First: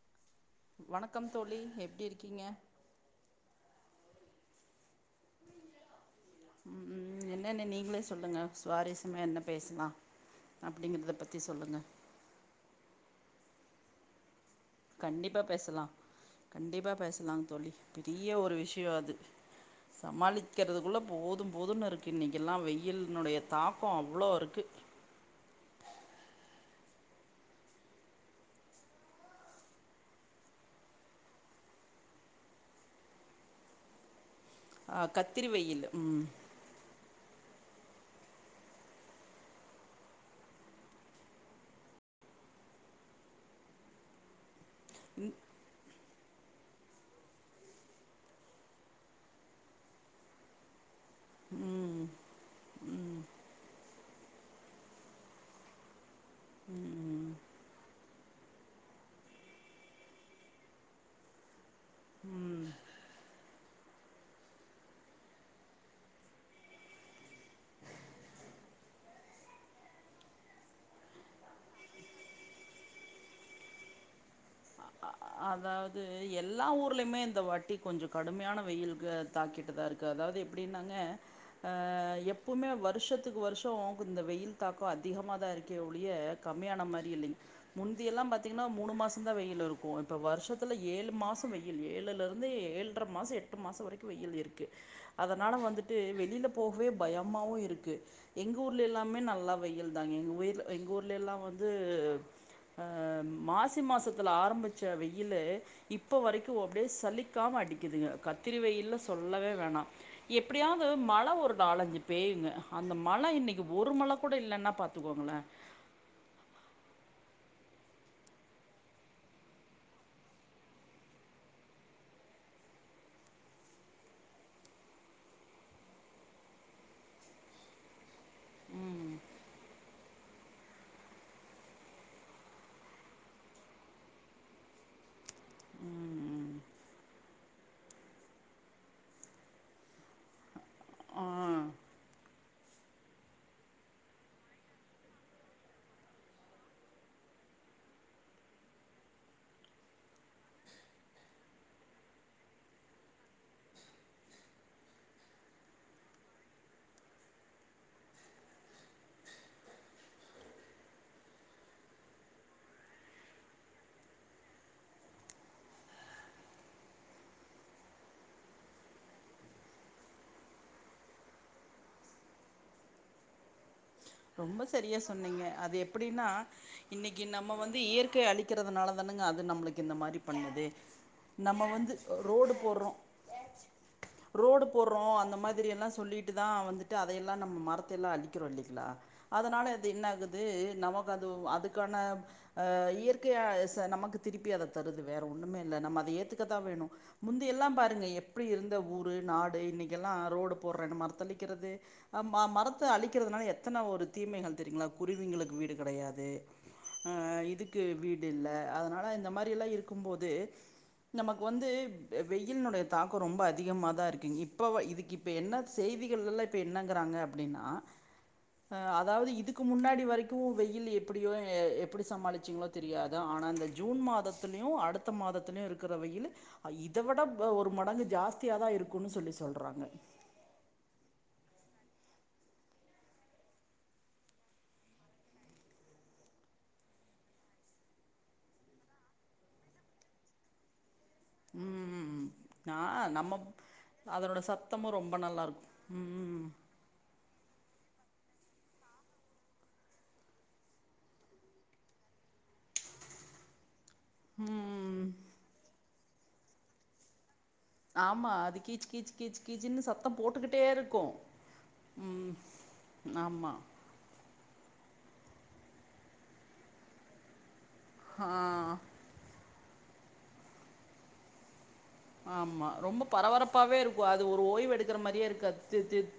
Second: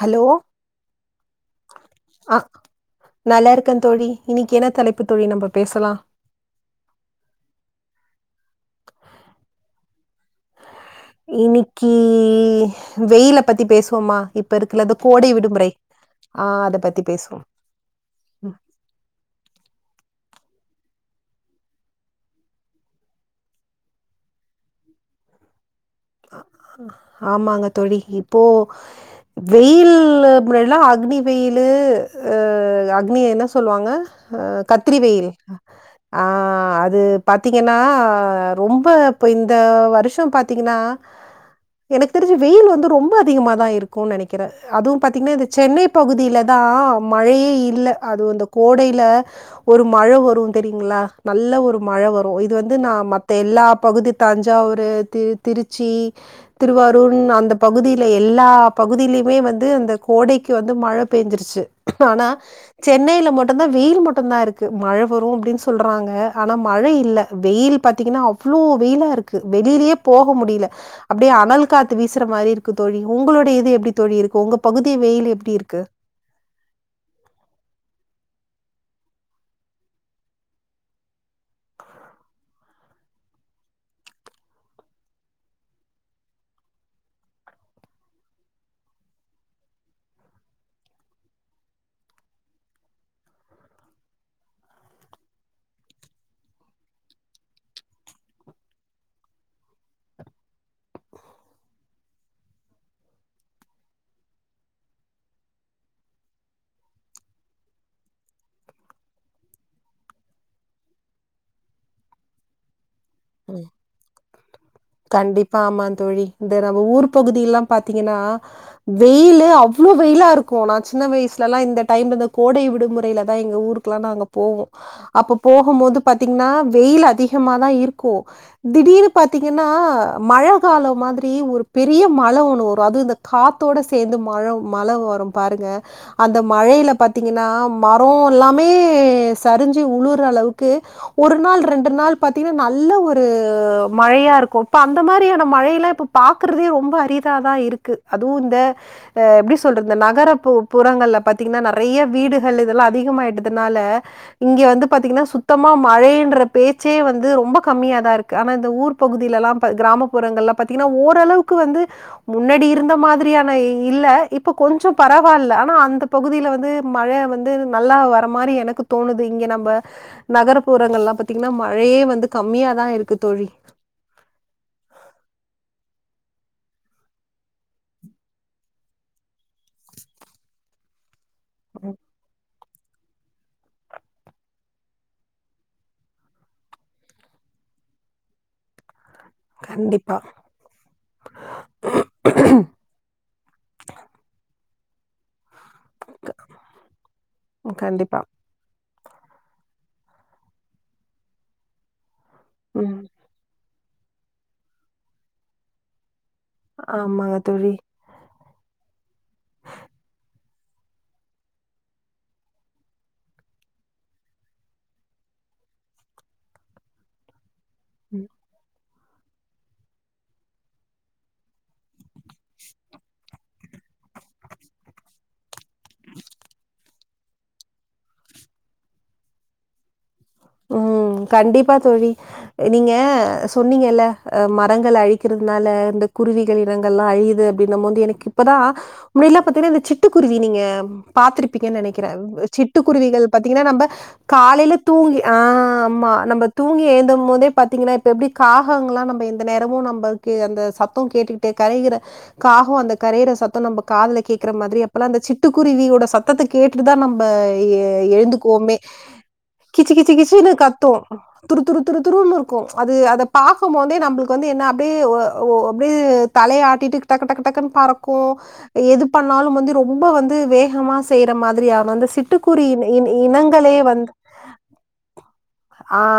Hello வணக்கம் தோழி எப்டி இருக்கீங்க க்க தோழி இன்னிக்கு என்ன தலைப்பு தோழி நம்ம பேசலா உம் என்னன்ன நீங்களே சொல்லுங்க சுவாரசியமா ஏன்னா பேசலாம் இன்னக்கி வெயிலப் பத்தி பேசுவமா இப் கண்டிப்பா பேசலா அத கண்டிப்பா பத்தி பேசலா பேசுவோம் தோழி பெரிய ஒரு ம், விஷயம் அது சமாளிச் க்கிறதுக்குள்ள போதும் போதும்ன்னு இருக்கு இன்னைக்கிகெல்லாம் வெயில்னுடைய தாக்கம் அவ்ளோ இருக்கு ஆமாங்க தோழி இப்போ வெயில் முன்னாடில்லா அக்னி வெயில் அ அக்னி என்ன சொல்லுவாங்க ஆ கத்திரி ஆ வெயில் வெயில் ஆ ம் அது பாத்திங்கன்னா ரொம்ப இப்ப இந்த வருஷம் பாத்தீங்கன்னா எனக்கு தெரிஞ்சு வெயில் வந்து ரொம்ப அதிகமாதா இருக்குனு நினைக்கிற அதுவும் பாத்தீங்கன்னா இந்த சென்னை பகுதியிலத் தா மழையே இல்ல அதுவு இந்த கோடையில ஒரு மழை வரும் தெரியுங்களா நல்ல ஒரு மழை ம் வரும் இது வந்து நா மத்த எல்லா பகுதி தஞ்சாவூரு திரு திருச் ச்சி திருவாரூர் ம் அந்த பகுதியில எல்லா பகுதியிலயுமே வந்து அந்த கோடைக்கு வந்து மழ பெஞ்சிருச்சு ஆனா சென்னையில மட்டும்தா வெயில் மட்டும்தா இருக்கு மழ வரும் அப்டின்னு சொல்றாங்க ஆனா மழை இல்ல வெயில் பாத்தீங்கன்னா அவ்ளோ வெயிலா இருக்கு வெளியிலயே போக முடியல அப்படியே அனல் காத்து வீசுற மாரி இருக்கு தோழி உங்களுடைய இது எப்டி தோழி இருக்கு உங்க பகுத் அதாவது எல்லா ஊர்லயுமே இந்த வாட்டி கொஞ்சம் கடுமையான வெயில் க தாக்கிட்டுதான் இருக்கு அதாவது எப்டின்னாங்க அ எப்பவுமே வருஷத்துக்கு வருஷம் இந்த வெயில் தாக்கம் அதிகமா தான் இருக்கே ஒழிய கம்மியான மாரி இல்லிங் முந்தியெல்லா பாத்தீங்ன்னா மூணு மாசம் தான் வெயில் இருக் கோ இப்ப வருஷத்துல ஏழு மாசம் வெயில் ஏழுல இருந்து ஏழடர மாசம் எட்டு மாசம் வரைக்கும் வெயில் இருக்கு அதனால வந்துட்டு வெளியில போகவே பயமாவும் இருக்கு எங்க ஊர்ல எல்லாமே நல்லா வெயில் தாங்க எங்கவுயர் எங்க ஊர்ல எல்லா வந்து அ மாசி மாசத்துல ஆரம்பி ச வெயில்ல இப்ப வரைக்கும் அப்டிய சலிக்காம அடிக்குதுங்க கத்திரி வெயில்ல சொல்லவே வேணாம் எப்படியாவது மழ ஒரு நாலஞ்சு பேயுங்க அந்த மழ இன்னைக்கு ஒரு மழ கூட இல்ன்னா பாத்துக்கோங்களேன் பகுதிய எல்லாம் பாத்தீங்கன்னா வெயிலே அவ்ளோ வெயிலா இருக்கும் ந சின்ன வயசுலல்லாம் இந்த டைம்ல கோடை விடுமுறைலதான் எங்க ஊருக்குல்லா நாங்க போவோம் அப்ப போகும் போது பாத்தீங்கன்னா வெயில் அதிகமா தான் இருக் க்கோ ம் திடீர்னு பாத்தீங்கன்னா மழ காலம் மாதிரி ஒரு பெரிய மழ ஒன்னு வரும் அதுவும் இந்த காத்தோட சேர்ந்து மழவ் மழவு வரும் பாருங்க அந்த ம் மழையில பாத்தீங்கன்னா மரம் எல்லாமே சரிஞ்சு உளுர அளவுக்கு ஆ ஒரு நாள் ரெண்டு நாள் பாத்தீங்கன்னா நல் நல்ல ஒரு மழையா இருக்கும் இப்ப அந்த மாதிரியான மழையெல்லா இப்ப பாக்குறதே ரொம்ப அரிதாதான் இருக்கு அதுவும் இந்த ஹ எப்டி சொல்றது இந்த நகர புறங்கள்ல பாார்த்தீங்கன்னா நிறைய வீடுகள் இதெல்லா அதிகமாயிட்டதுனால இங்க வந்து பாத்தீங்கன்னா சுத்தமா மழைன்ற பேச்சே வந்து ரொம்பக் கம்மிய தான் இருக்கு ஆனா இந்த ஊர் பகுதியில எல்லா கிராமப்புறங்கள்லா பத்தீங்கன்னா ஓரளவுக்கு வந்து முன்னாடி இருந்த மாதிரியான இல்ல இப்ப கொஞ்சோ பரவால்ல ஆனா அந்த பகுதியில வந்து மழ வந்து நல்லா வர மாரி எனக்கு தோணுது இங்க நம்ம நகர்புறங்கள்லா பத்தீங்கன்னா மழையே வந்துக் கம்மியாதான் இருக்கு தோழி ரொம்ப சரியா சொன்னீங்க அது எப்படின்னா இன்னைக்கு நம்ம வந்து இயற்கை அழிக்கிறதுனால தானுங்க அது நம்மளுக்கு இந்த மாரி பண்ணுதே நம்ம வந்து ரோடு போறோம் ரோடு போடுறோம் அந்த மாதிரி எல்லா சொல்லிட்டு தான் வந்துட்டு அதையெல்லா நம்ம மரத்தை எல்லா அழிக்கிறோம் இல்லைய கிலா அதனால அது கண்டிப்பா என்னாகுது நமக்கு அது அதுக்கான இயற்கையை ச நமக்கு திருப்பி அத தருது வேற ஒண்ணுமே இல்ல நம்ம அத ஏத்துக்கத்தான் வேணும் முந்தியெல்லா பாருங்க கண்டிப்பா. எப்படி இருந்த ஊர் டு நாடு இன்னைக்கு எல்லா ரோடு போடுறேன்ன மரத்தளிக்கிறது ம மரத்தை ம். அழிக்கிறதுனால எத் எத்தன ஒரு தீமைகள் தெரியுங்களா குருவிங்களுக்கு வீடு கிடையாது ஆமாங்க அஹ் தோழி. இதுக்கு வீடு இல்ல அதனால இந்த மாரியெல்லா இருக்கும்போது நமக்கு வந்து வெயிலினுடைய தாக்கம் ரொம்ப அதிகமாக தான் இருக்குங்க இப்போ இதுக்கு இப்போ என்ன செய்திகள்லா இப்போ என்னங்கிறாங்க அப்படின்னா உம் அதாவது இதுக்கு முன்னாடி வரைக்கும் வெயில் எப்படியோ எ எப் எப்டி சமாளிச்சுங்களோ தெரியாதா ஆனா இந்த ஜூன் மாதத்துலயும் அடுத்த மாதத்துலயும் இருக்கிறவையில் இத விட ஒரு மடங்கு ஜாஸ்தியாக தான் இருக்குன்னு சொல்லி சொல்றாங்க உஹம் கண்டிப்பா தோழி நீங்க சொன்னீங்கல்ல அஹ் மரங்கள் அழிக்கிறதுனால இந்த குருவிகள் இனங்கள் எல்லா அழியுது அப்டின போது எனக்கு இப்பதான் முன்னல்லாம் பாத்தீங்கன்னா இந்த சிட்டுக்குருவி நீங்க பாத்திருப்பீங்கன்னு நினைக்கிறேன் ம் நா சிட்டுக்குருவிகள் பா்த்தீங்கன்னா நம்ம அதனோட காலையில சத்தமு ரொம்ப தூங்கி ஆஹ் நல்லாருக்கு ம் ஆம்மா நம்ம தூங்கி எழுந்தும் போதே பா்த்தீங்கன்னா இப்ப எப்படி காகாங்கலா நம்ம எந்த நேரமும் நம்மகே அந்த சத்தம் கேட்டுக்கிட்டே கரைகிற காகம் அந்த கரையிற சத்தம் நம்ம காதல ம் கேக்குற மாதிரி ம் அப்பல்லா அந்த சிட்டுக்குருவியோட சத் சத்தத்தை கேட்டுட்டுதான் நம்ப எ ஆமா அது கீச்சு கீச்சு கீச்சு கீச்சுன்னனு சத்தம் கிசுனு போட்டுக்கிட்டே கத்தும் இருக்கு துரு துரு துரு ம் துருன்னு இருக்கும் அது அத ஆமா பார்க்கும் போதே நம்மளுக் வந்து என்ன அப்படியே ஒ ஒ அப்படியே தலைய ஆட்டிட்டுட டக்டக்டக்குன்ன ஆ பறக்கும் எது பண்ணாலும் வந்து ரொம்ப வந்து வேகமா செய்யற மாதிரி ஆ ஆமா ரொம்ப பரபரப்பாவே இருக்கும் வந்து அது ஒரு ஓய்வ எடுத் பாக்றமாரியே இருக்கா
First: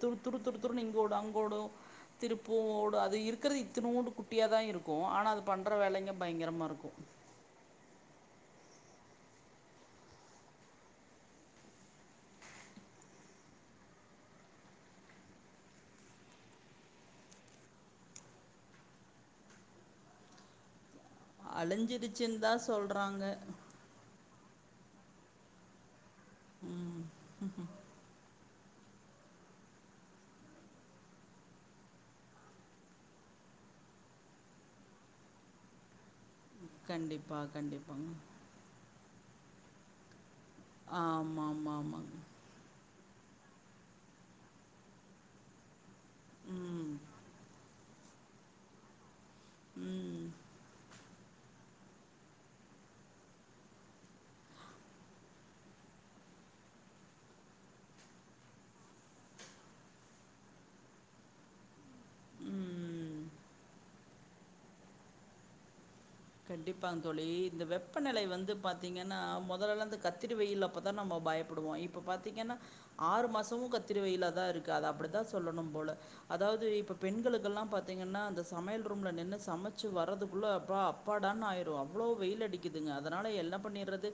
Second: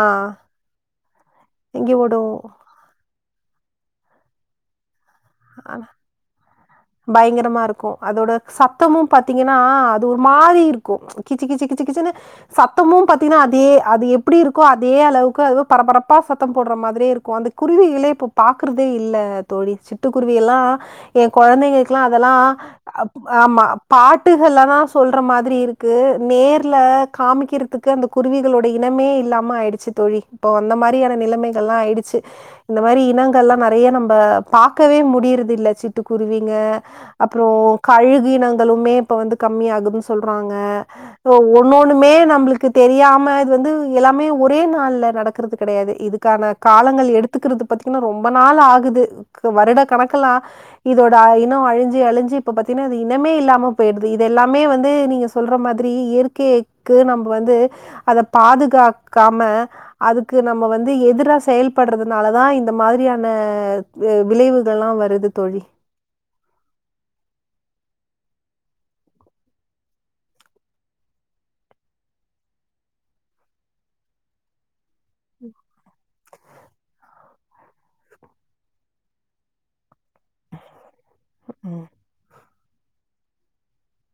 தூ தரு துர் தூர் நீங்க கோடாங் ஓடும் எங்க திருப்ப ஓடும் ஓடும் அது இருக் இருக்கது இத்தனூண்டு குட்டியா தா இருக் க்கு ஆனா அது பண்ற வேலைங்க பயங்கரமா இருக்கு சத்தமு பாத்தீங்கன்னா அது ஒரு மாரி இருக்கும் கிச்சி கிச்சி கிச்சி கிச்சுன்னு சத்தமு பாத்தீங்கன்னா அதே அது எப்படி இருக்கோ அதே அளவுக்கு அது பரபரப்பா சத்தம் போடுற மாதிரியே இருக்கு அந்த குருவிகளைே இப்ப பாக்குறதே இல்ல தோழி ச் ட்டுக்குருவியலா ஏ கொழந்தைங்களுக்குெல்லா அதெல்லா அழிஞ்சிருச்சுன்னு தா சொல்றாங்க அம் ஆமா பா வட்டுகள்லதா சொல்ற மாதிரி இருக்கு நேர்ல ம் காமிக்கிறதுக்கு அந்த குருவி ளுடைய இனமே இல்லாம ஆயிடுச்சு தோழி இப்ப அந்த மாரியான நிலைமைகள்ல்லா ஆயிடுச்ச இந்த மாரி இனங்கள்லா நெறைய நம்ப பா பாக்கவே முடியுறதில்ல சிட்டுக்குருவி ங்க கண்டிப்பா அப்புறோ கண்டிப்பாங்க கழுகினங்களுமே இப்ப வந்து கம்மி ஆகுதுன்னு சொல் வாங்க ஒன்னொண்ணுமே ஆமாமாமாங்க நம்ளுக்கு தெரியா ம இது வந்து எல்லாமே ஒரே நாள்ல நடக்கறது கெடையாது இதுக்கான ம் காலங்கள் எடுத்துக்கிறது பத் தி ரொம்ப நாள் ஆகுது கு வருட ம் கணக்கெலா இதோ இனொ அழிஞ்சி அழிஞ்சு இப்ப பாத்தீங்கன்னா அது இனமே இல்லாம போய்டுது இது எல்லாமே வந்து நீங்க சொல்ற மாதிரி இயற்கைக்கு நம்ப வந்து அத பாதுகாக்காம அதுக்கு நம்ம வந்து எதிரா செயல்படுறதுனாலதா இந்த ம் மாதிரியான க விளைவுகள்லா வருது தோழி கண்டிப்பாங்க தோழி இந்த வெப்பநிலை வந்து பாத்தீங்கன்னா மொதல்லல்லா இந்த கத்திரி வெயில் அப்பதா நம்ம பயப்படுவோ இப்ப பாத்தீங்கன்னா ஆறு மாசமு கத்திரி வெயில்லாதா இருக்கு அது அப்டி தா சொல்லணு போல அதாவது இப்ப பெண்களு கெல்லா பாத்தீங்கன்னா அந்த சமையல் ரூம்ல நின்னு சமைச்சு வர்றதுக்குள்ள அப்பா அப்பாடான்னு ஆயிரு ம் அவ்ளோ வெயில் அடி க்குதுங்க அதனால என்ன பண்ணிறது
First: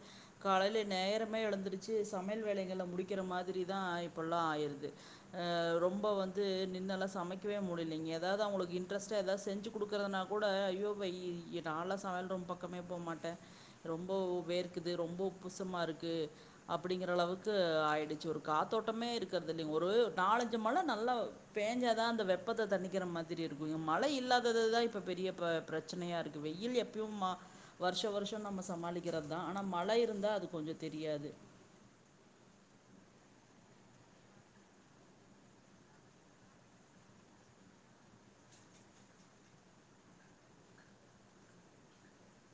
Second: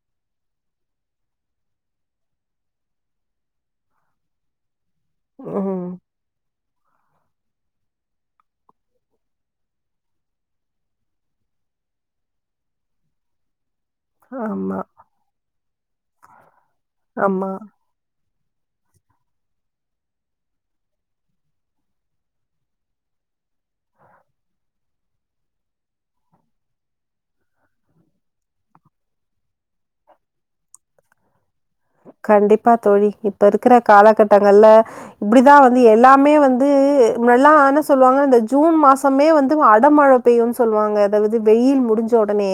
காலையில நேரமே எழந்திருச்சு சமையல் வேலைகள முடிக்கிற மாதிரிதா இப்பொல்லா ஆயிருது ஆ ம் ரொம்ப வந்து என்னால சமைக்கவே முடிலீங் ஏதாவது அவங்களுக்கு இன்ட்ரெஸ்டா ஏதாவது செஞ்சு கொடுக்கறதுனா கூட ஐய்யோ வெயில் நால்லா சமையல் ரூம் பக்கமே போமாட்டே ரொம்ப ஆமா, வேர்க்குது ரொம்ப உப்புசமா இருக்கு அப்படிங்கிற ஆமா. அளவுக்கு ஆயிடுச்சு ஒரு காத்தோட்டமே இருக்கிறதில்லைங் ஒரு நாலஞ்சு மழ நல்லா பேஞ்சாதா அந்த வெப்பத்த தண்ணிக்கிற மாதிரி இருக்கு மழை இல்லாததுதா இப்ப பெரிய ப பிரச்சனையா இருக்கு வெயில் எப்பயு மா வருஷொ வருஷொ நம்ம சமாளிக்கறதுதா ஆனா மழை இருந்தா அது கொஞ்செ தெரியாது கண்டிப்பா தோழி இப்ப இருக்கிற காலகட்டங்கள்ல இப்டிதா வந்து எல்லாமே வந்து முன்னெல்லா என்ன சொல்லுவாங்க இந்த ஜூன் மாசமே வந்து அடமழ பெய்யுன் சொல்வாங்க அதாவது வெயில் முடிஞ்சொடனே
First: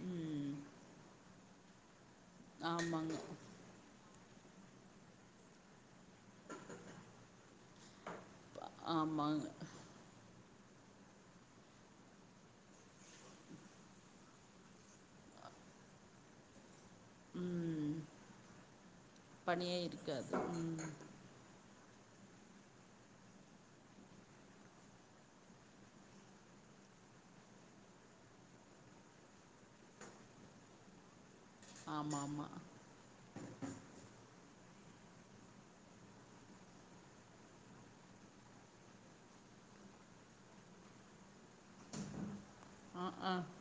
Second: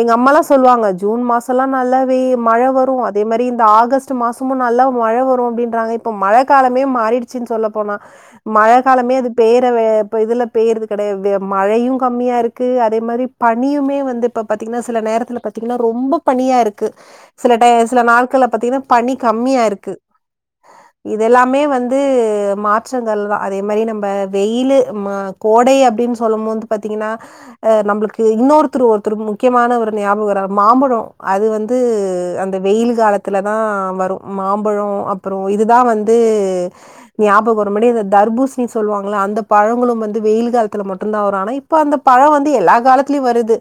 எங்க அம்மால்லா ம் சொல்வாங்க ஜூன் மாசல்லா நல்லா வே மழ வரு ஆமாங்க அதே மாரி இ [unintelligible] மாசமு நல்லா மழ வரு அப்படின்றாங்க இப்ப மழ காலமே மாறிருச்சுன்னு சொல்லப்போனா மழ காலமே அது ஆமாங்க பெய்றவே இப்ப இதுல பெய்யறது கெடையா மழையு கம்மியா இருக்கு அதே மாரி பனியுமே வந்து இப்ப பாத்தீங்ன்னா சில நேரத்தில பாத்தீங்ன்னா ரொம்ப பனியா இருக் கு சில டே ம். சில நாள்க் கள்ல பாத்தீன்னா பனி கம்மியா பனியே இருக்கு இருக்காது. ம். இதெல்லாமே வந்து து மாற்றங்கள் தா அதே மாரி நம்ம வெயிலு ம கோடை அப்டின்னு சொல்லும் போது பாத்தீங்கன்னா நம்மளுக்கு இன்னொருத்தர் ஒருத்தர் முக்கியமான ஒரு ஞாபக வராரு மாம்பழொ அது வந்து ஆமா, ஆமா. அந்த வெயில் காலத் லதா வரு மாம்பழொ அப்புற இதுதா வந்து ஞாபக வருமடி தர்பூஷ்ணின்னு சொல்லுவாங்ள அந்த பழங்களு வந்து வெயில் காலத்துல மட்டுந்தா வரு ஆனா இப்ப அந்த பழொ வந்து எல்லா அ, காலத்துலயு ஆ. வருது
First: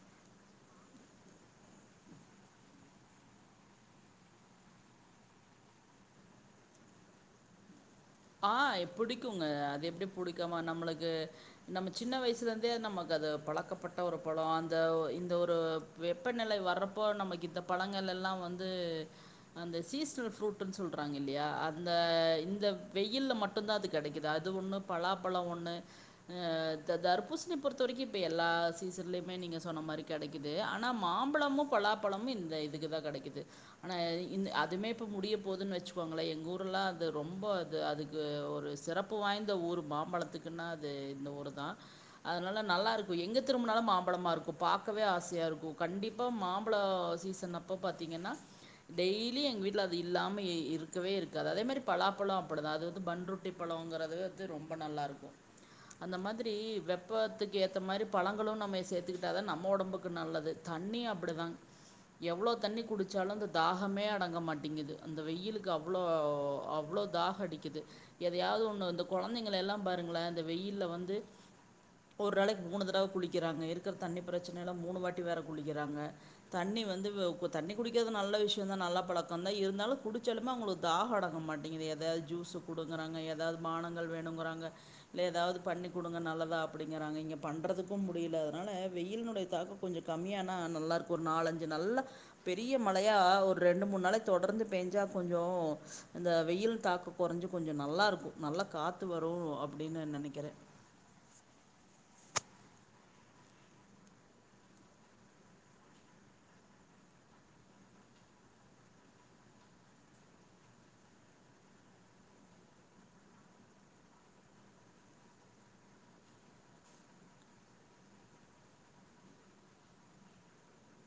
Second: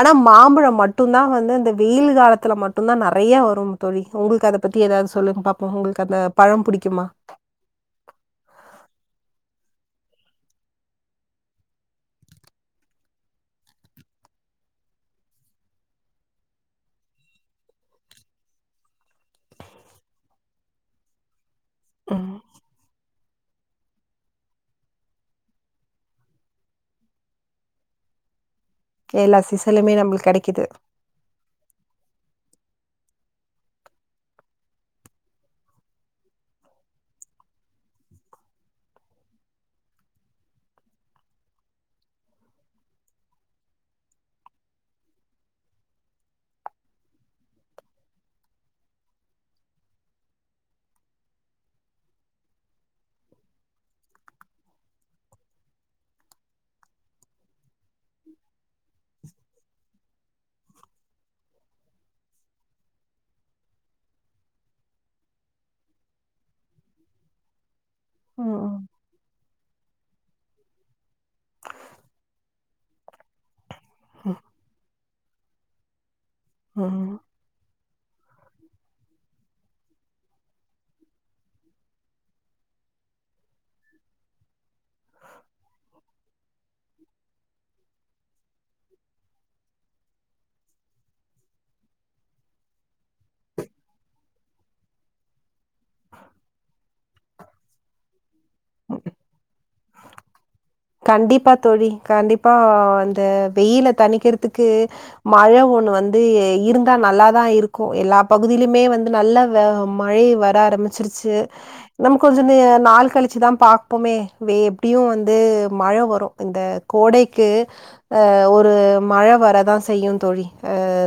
ஆனா மாம்பழொ மட்டுந்தா வந்து இந்த வெயில் காலத்துல மட்டுந்தா நறைய வரு தோழி உங்குள்கு அத பத்தி ஏதாவது சொல்லுங்க பாப்போ உங்குள்கு அந்த பழம் புடிக்குமா ஆ புடிக்குங்க அது எப்படி புடிக்காம நம்ளுக்கு நம்ம சின்ன வயசுலருந்தே நமக்கு அது பழக்கப்பட்ட ஒரு பழொ அந்த இந்த ஒரு வெப்பநிலை வர்றப்போ நமக்கு இந்த பழங்களெல்லா வந்து அந்த சீசனல் ஃப்ரூட்ன்னு சொல்றாங்க இல்லையா அந்த இந்த இல்ல மட்டுந்தா அது கெடைக்குது அது ஒண்ணு பலாப்பழொ ஒண்ணு இந்த தர்பூசணி பொறுத்த வரைக்கு இப்ப எல்லா சீசன்லயுமே எல்லா நீங்க சொன்ன சீசன்லயுமே மாரி நம்மளுக்கு கெடைக்குது கிடைக்குது. ஆனா மாம்பழமு பலாப்பழமு இந்த இதுக்குதா கெடக்குது ஆனா இ அதுமே இப்ப முடிய போதுன்னு வச்சுக்கோங்ளே எங்க ஊர்ல்லா அது ரொம்ப அ அதுக்கு ஒரு சிறப்பு வாய்ந்த ஊர் மாம்பழத்துக்குன்னா அது இந்த ஊர் தா அதனால நல்லா இருக்கும் எங்கே திரும்பினாலும் மாம்பழமா ருக்கும் பார்க்கவே ஆசையாக இருக்கு கண்டிப்பாக மாம்பழம் சீசன் அப்போ பாத்தீங்கன்னா டெய்லி எங்க வீட்டில அது இல்லாம இருக்கவே இருக்காது அதே மாரி பலாப்பழம் அது வந்து பண்ட்டி பழங்கறது ரொம்ப நல்லாருக்கும் அந்த மாதிரி வெப்பத்துக்கு ஏத்த மாரி பழங்களும் நம்ம சேத்துக்கிட்டா தான் நம்ம ஒடம்புக்கு நல்லது தண்ணி அப்படிதா எவ்ளோ தண்ணி குடிச்சாலும் இந்த தாகமே அடங்க மாட்டேங்குது இந்த வெயிலுக்கு அவ்ளோ அவ்ளோ தாகோ அடிக்குது எதையாவது ம். ஒண்ணு இந்த கொழந்தைங்கலெல்லா பாருங்களே இந்த வெயில்ல வந்து ஒரு நாளைவுக்கு மூணு தடவ குளிக்கிறாங்க இருக்கிற தண்ணி பிரச்சனையில்ல மூணு வாட்டி வேற குளிக்கிறாங்க தண்ணி வந்து ம். தண்ணி குடிக்கிறது நல்ல விஷயந்தா நல்ல பழக்கம் தா இருந்தாலு குடிச்சாலுமே அவங்களுக்கு தாகோ அடங்க மாட்டேங்குது ஏதாவது ஜூஸு கொடுங்கறாங்க ஏதாவது பானங்கள் வேணுங்கிறாங்க இல்ல ஏதாவது பண்ணி குடுங்க நல்லதா அப்படிங்கிறாங்க இங்க பண்ணுறதுக்கும் முடியல அதனால வெயில்னுடைய தாக்கம் கொஞ்ச கம்மியானா நல்லார்க்கும் ஒரு நாலஞ்சு நல்லா பெரிய மழையா ஒரு ரெண்டு மூணு நளை தொடர்ந்து பெஞ்சா கொஞ்சோ இந்த வெயில் தாக்க கொறஞ்சு கொஞ்சு நல்லாருக்கு நல்லா காத்து வரு அப் அப்டி நா நெனக்கிற கண்டிப்பா தோழி கண்டிப்பா அந்த வெயில தனிக்கிறதுக்கு மழ ஒண்ணு வந்து இருந்தா நல்லாதா இருக்கு எல்லா பகுதியிலுமே வந்து நல்லா மழை வர ஆரம்பிச்சிருச்சு நம்ம கொஞ்சு நாள் கழிச்சுதா பாப்போமே எப்படியு வந்து மழ வரு இந்த கோடைக்கு ஒரு மழ வரதா செய்யு தோழி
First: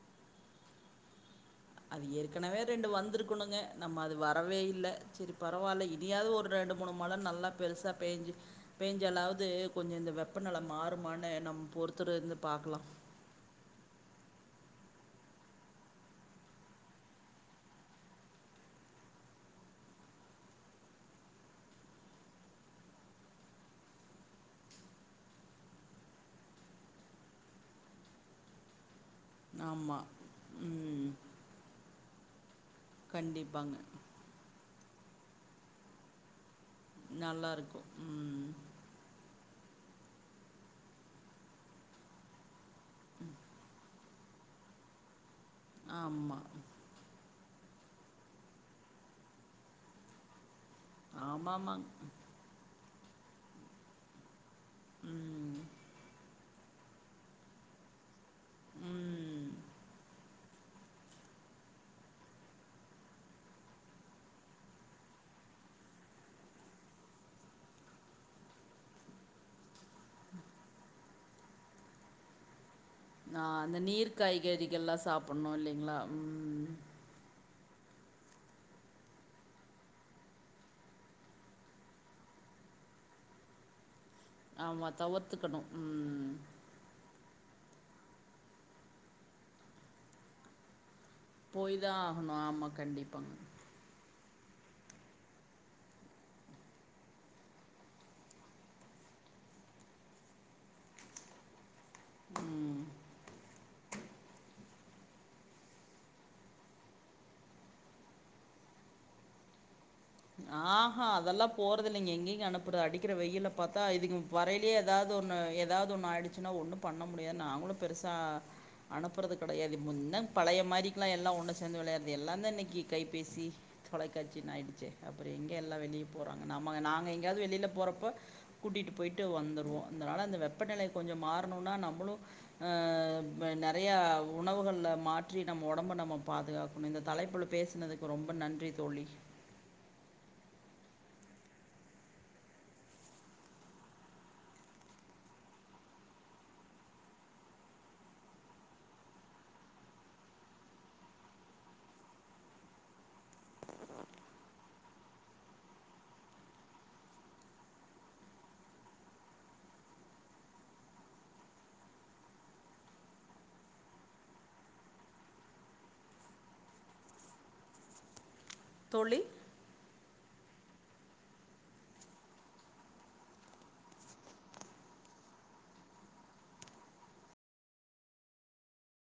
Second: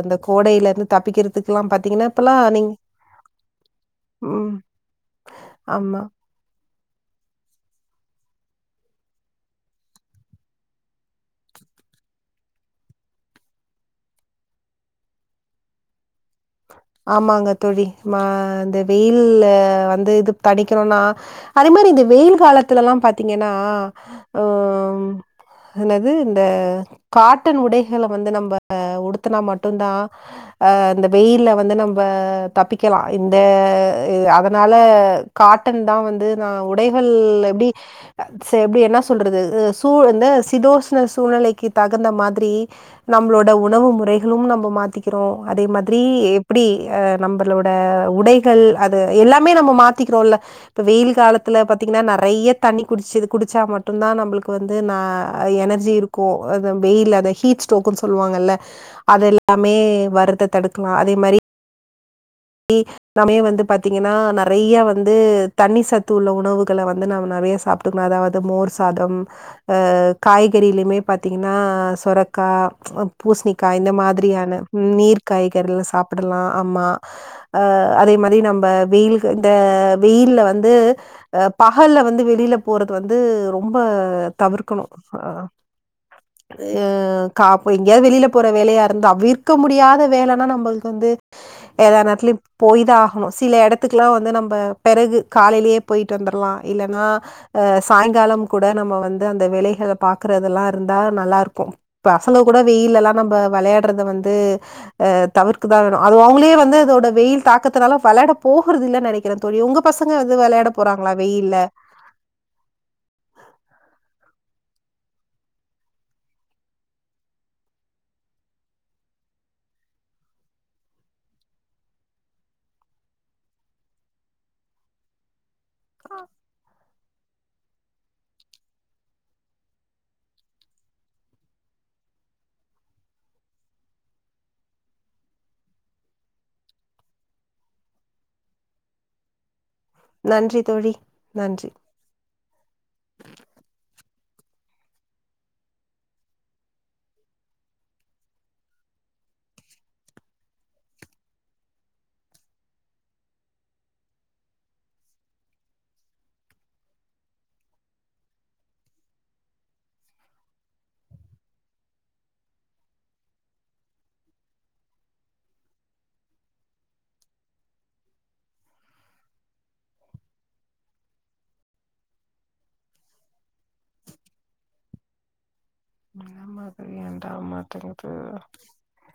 இந்த கோடையிலருந்து தப்பிக்கிறதுக் அது ஏற்கனவே ரெண்டு வந்திருக்கணுங்க நம்ம அது ம். வரவே இல்ல சரி பரவால்ல ஆமா. இனியாவ்து ஒரு ரெண்டு மூணு மழ நல்லா பெருசா பேஞ்சு பேஞ்சாளாவது கொஞ்சொ இந்த வெப்பநெல மாறுமான்னு நம்ம பொறுத்திருந்து பாக்கலா ஆமாங்க தோழி இந்த வெயில்ல வந்து இது தணிக்கணும்னா அதே மாரி இந்த வெயில் காலத்துலல்லா பாத்தீங்கன்னா ம் என்னது இந்த காட்டன் உடைகள வந்து நம்ம உடு னா மட்டுந்தா ஆமா. ம். இந்த வெயில்ல வந் நம்ப தப்பிக்கலா இந்த கண்டிப்பாங்க. அதனால காட்டன் தா வந்து உடைகள் எப்டி நல்லாருக்கும். ம். ச எப்டி என்ன சொல்றது சூ இந்த சிதோஷ்ண சூழ்நெலைக்கு தகுந்த மாத்ரி நம்மளோட உணவு முறை னும் நம்ப மாத்திக்கிறோ அதே மாதிரி ஆமா. அஹ் நம்மளோட உடைகள் அது எல்லாமே நம்ம மாத்திக்கிறோல்ல இப்போ வெயில் காலத்துல ஆமாமாங்க. பாத்தீங்கன்னா நெறைய தண்ணி குடிச்சுது குடிச்சா மட்டுந்தா நம்பளுக்கு வந்து ந ம். எனர்ஜி இருக்கு அது வெயில் அத ஹீட் ஸ்டோகுன்னு சொல்லுவாங்கல்ல அது ம். எல்லாமே வரத தடுக்கலா அதே மாரி இ நம்மே வந்து பாத்தீங்கன்னா நெறைய வந்து தண்ணி சத்து உள்ள உணவுகள வந்து நம்ம நெறைய சாப்ட்டுக்கணு அதாவது மோர் சாதம் அஹ் காய்கறிலயுமே பாத்தீங்கன்னா சொரக்கா அ ஆ பூசணிக்கா அந்த இந்த நீர் மாதிரியான காய்கறிகள்லாம் நீர் சாப்புட்ணும் காய்கறில இல்லைங்களா? சாப்பிட்லா ம். அமா அஹ் அதே மாரி நம்ப வெயில் இந்த வெயில்ல வந்து அஹ் பகல்ல வந்து வெளில போறது வந்து ரொம்ப ஆமா. தவிர்க்கணு அஹ் தவிர்த்துக்கணும். ம். அதூ காப்பு எங்கேயாவது வெளியில போற வேலையா இருந்தா தவிற்க முடியாத வேலன்னா நம்மளுக்கு வந்து போய் எதா தான் நேத்துலயு ஆகணும். ஆமா. போய்தா ஆகணு கண்டிப்பாங்க. சில எடத்துக்குல்லா வந்து நம் ப பெறகு காலையிலேயே போயிட்டு வந்துர்லா இல்லன்னா அஹ் சாயங்காலம் கூட நம்ம வந்து அந்த வேலைகள பாக்குறதெல்லா இருந்தா நல்லாருக்கு பசங்க கூட ம். வெயிலெல்லா நம்ப வெளையாட்றத வந்து ஆ தவிர்த்து தா ஆகனு அது அவுங்களே வந் து இதோட வெயில் தாக்கத்தனால வெள்ளாட போகுறது இல்ல நெனைக்கிறே தோழி உங்கப் ஆஹ்ஹா அதெல்லா போறதில்லைங்க எங்கங்க அனுப்புறது அடிக்கிற வெயில பாத்தா இதுங்க வரையிலயே ஏதாவது ஒன்னு ஏதாவது ஒன்னு ஆய்டுச்சுன்னா ஒன்னு பண்ண முடியாது நாங்களு பெருசா அனுப்புறது கெடையாது முன்ன பழைய மாதிரிக்கெலா எல்லா ஒன்னு சேர்ந்து வெளையாடுது எல்லா தா இன்னைக்கி கைபேசி தொலைக்காட்சின்னு ஆயிடுச்சே அப்புற எங் க எல்லா வெளியே போறாங்க நம்ம நாங்க எங் கேயாவது வெளியில போறப்பொ கூட்டிட்டு போயிட்டு வந்துருவோ அதனால அந்த வெப்பநிலை கொஞ்சொ மாறணுனா நம்மளு அஹ் நறைய உணவுகள்ல மாற்றி நம்ம ஒடம்ப நம்ம பாதுகாக்கணு இந்த தலைப்புல பேசுனதுக்கு ரொம்ப நன்றி தோழி நன்றி தோழி நன்றி தோழி ஆமா தோழி விடாவமாட்டேங்குது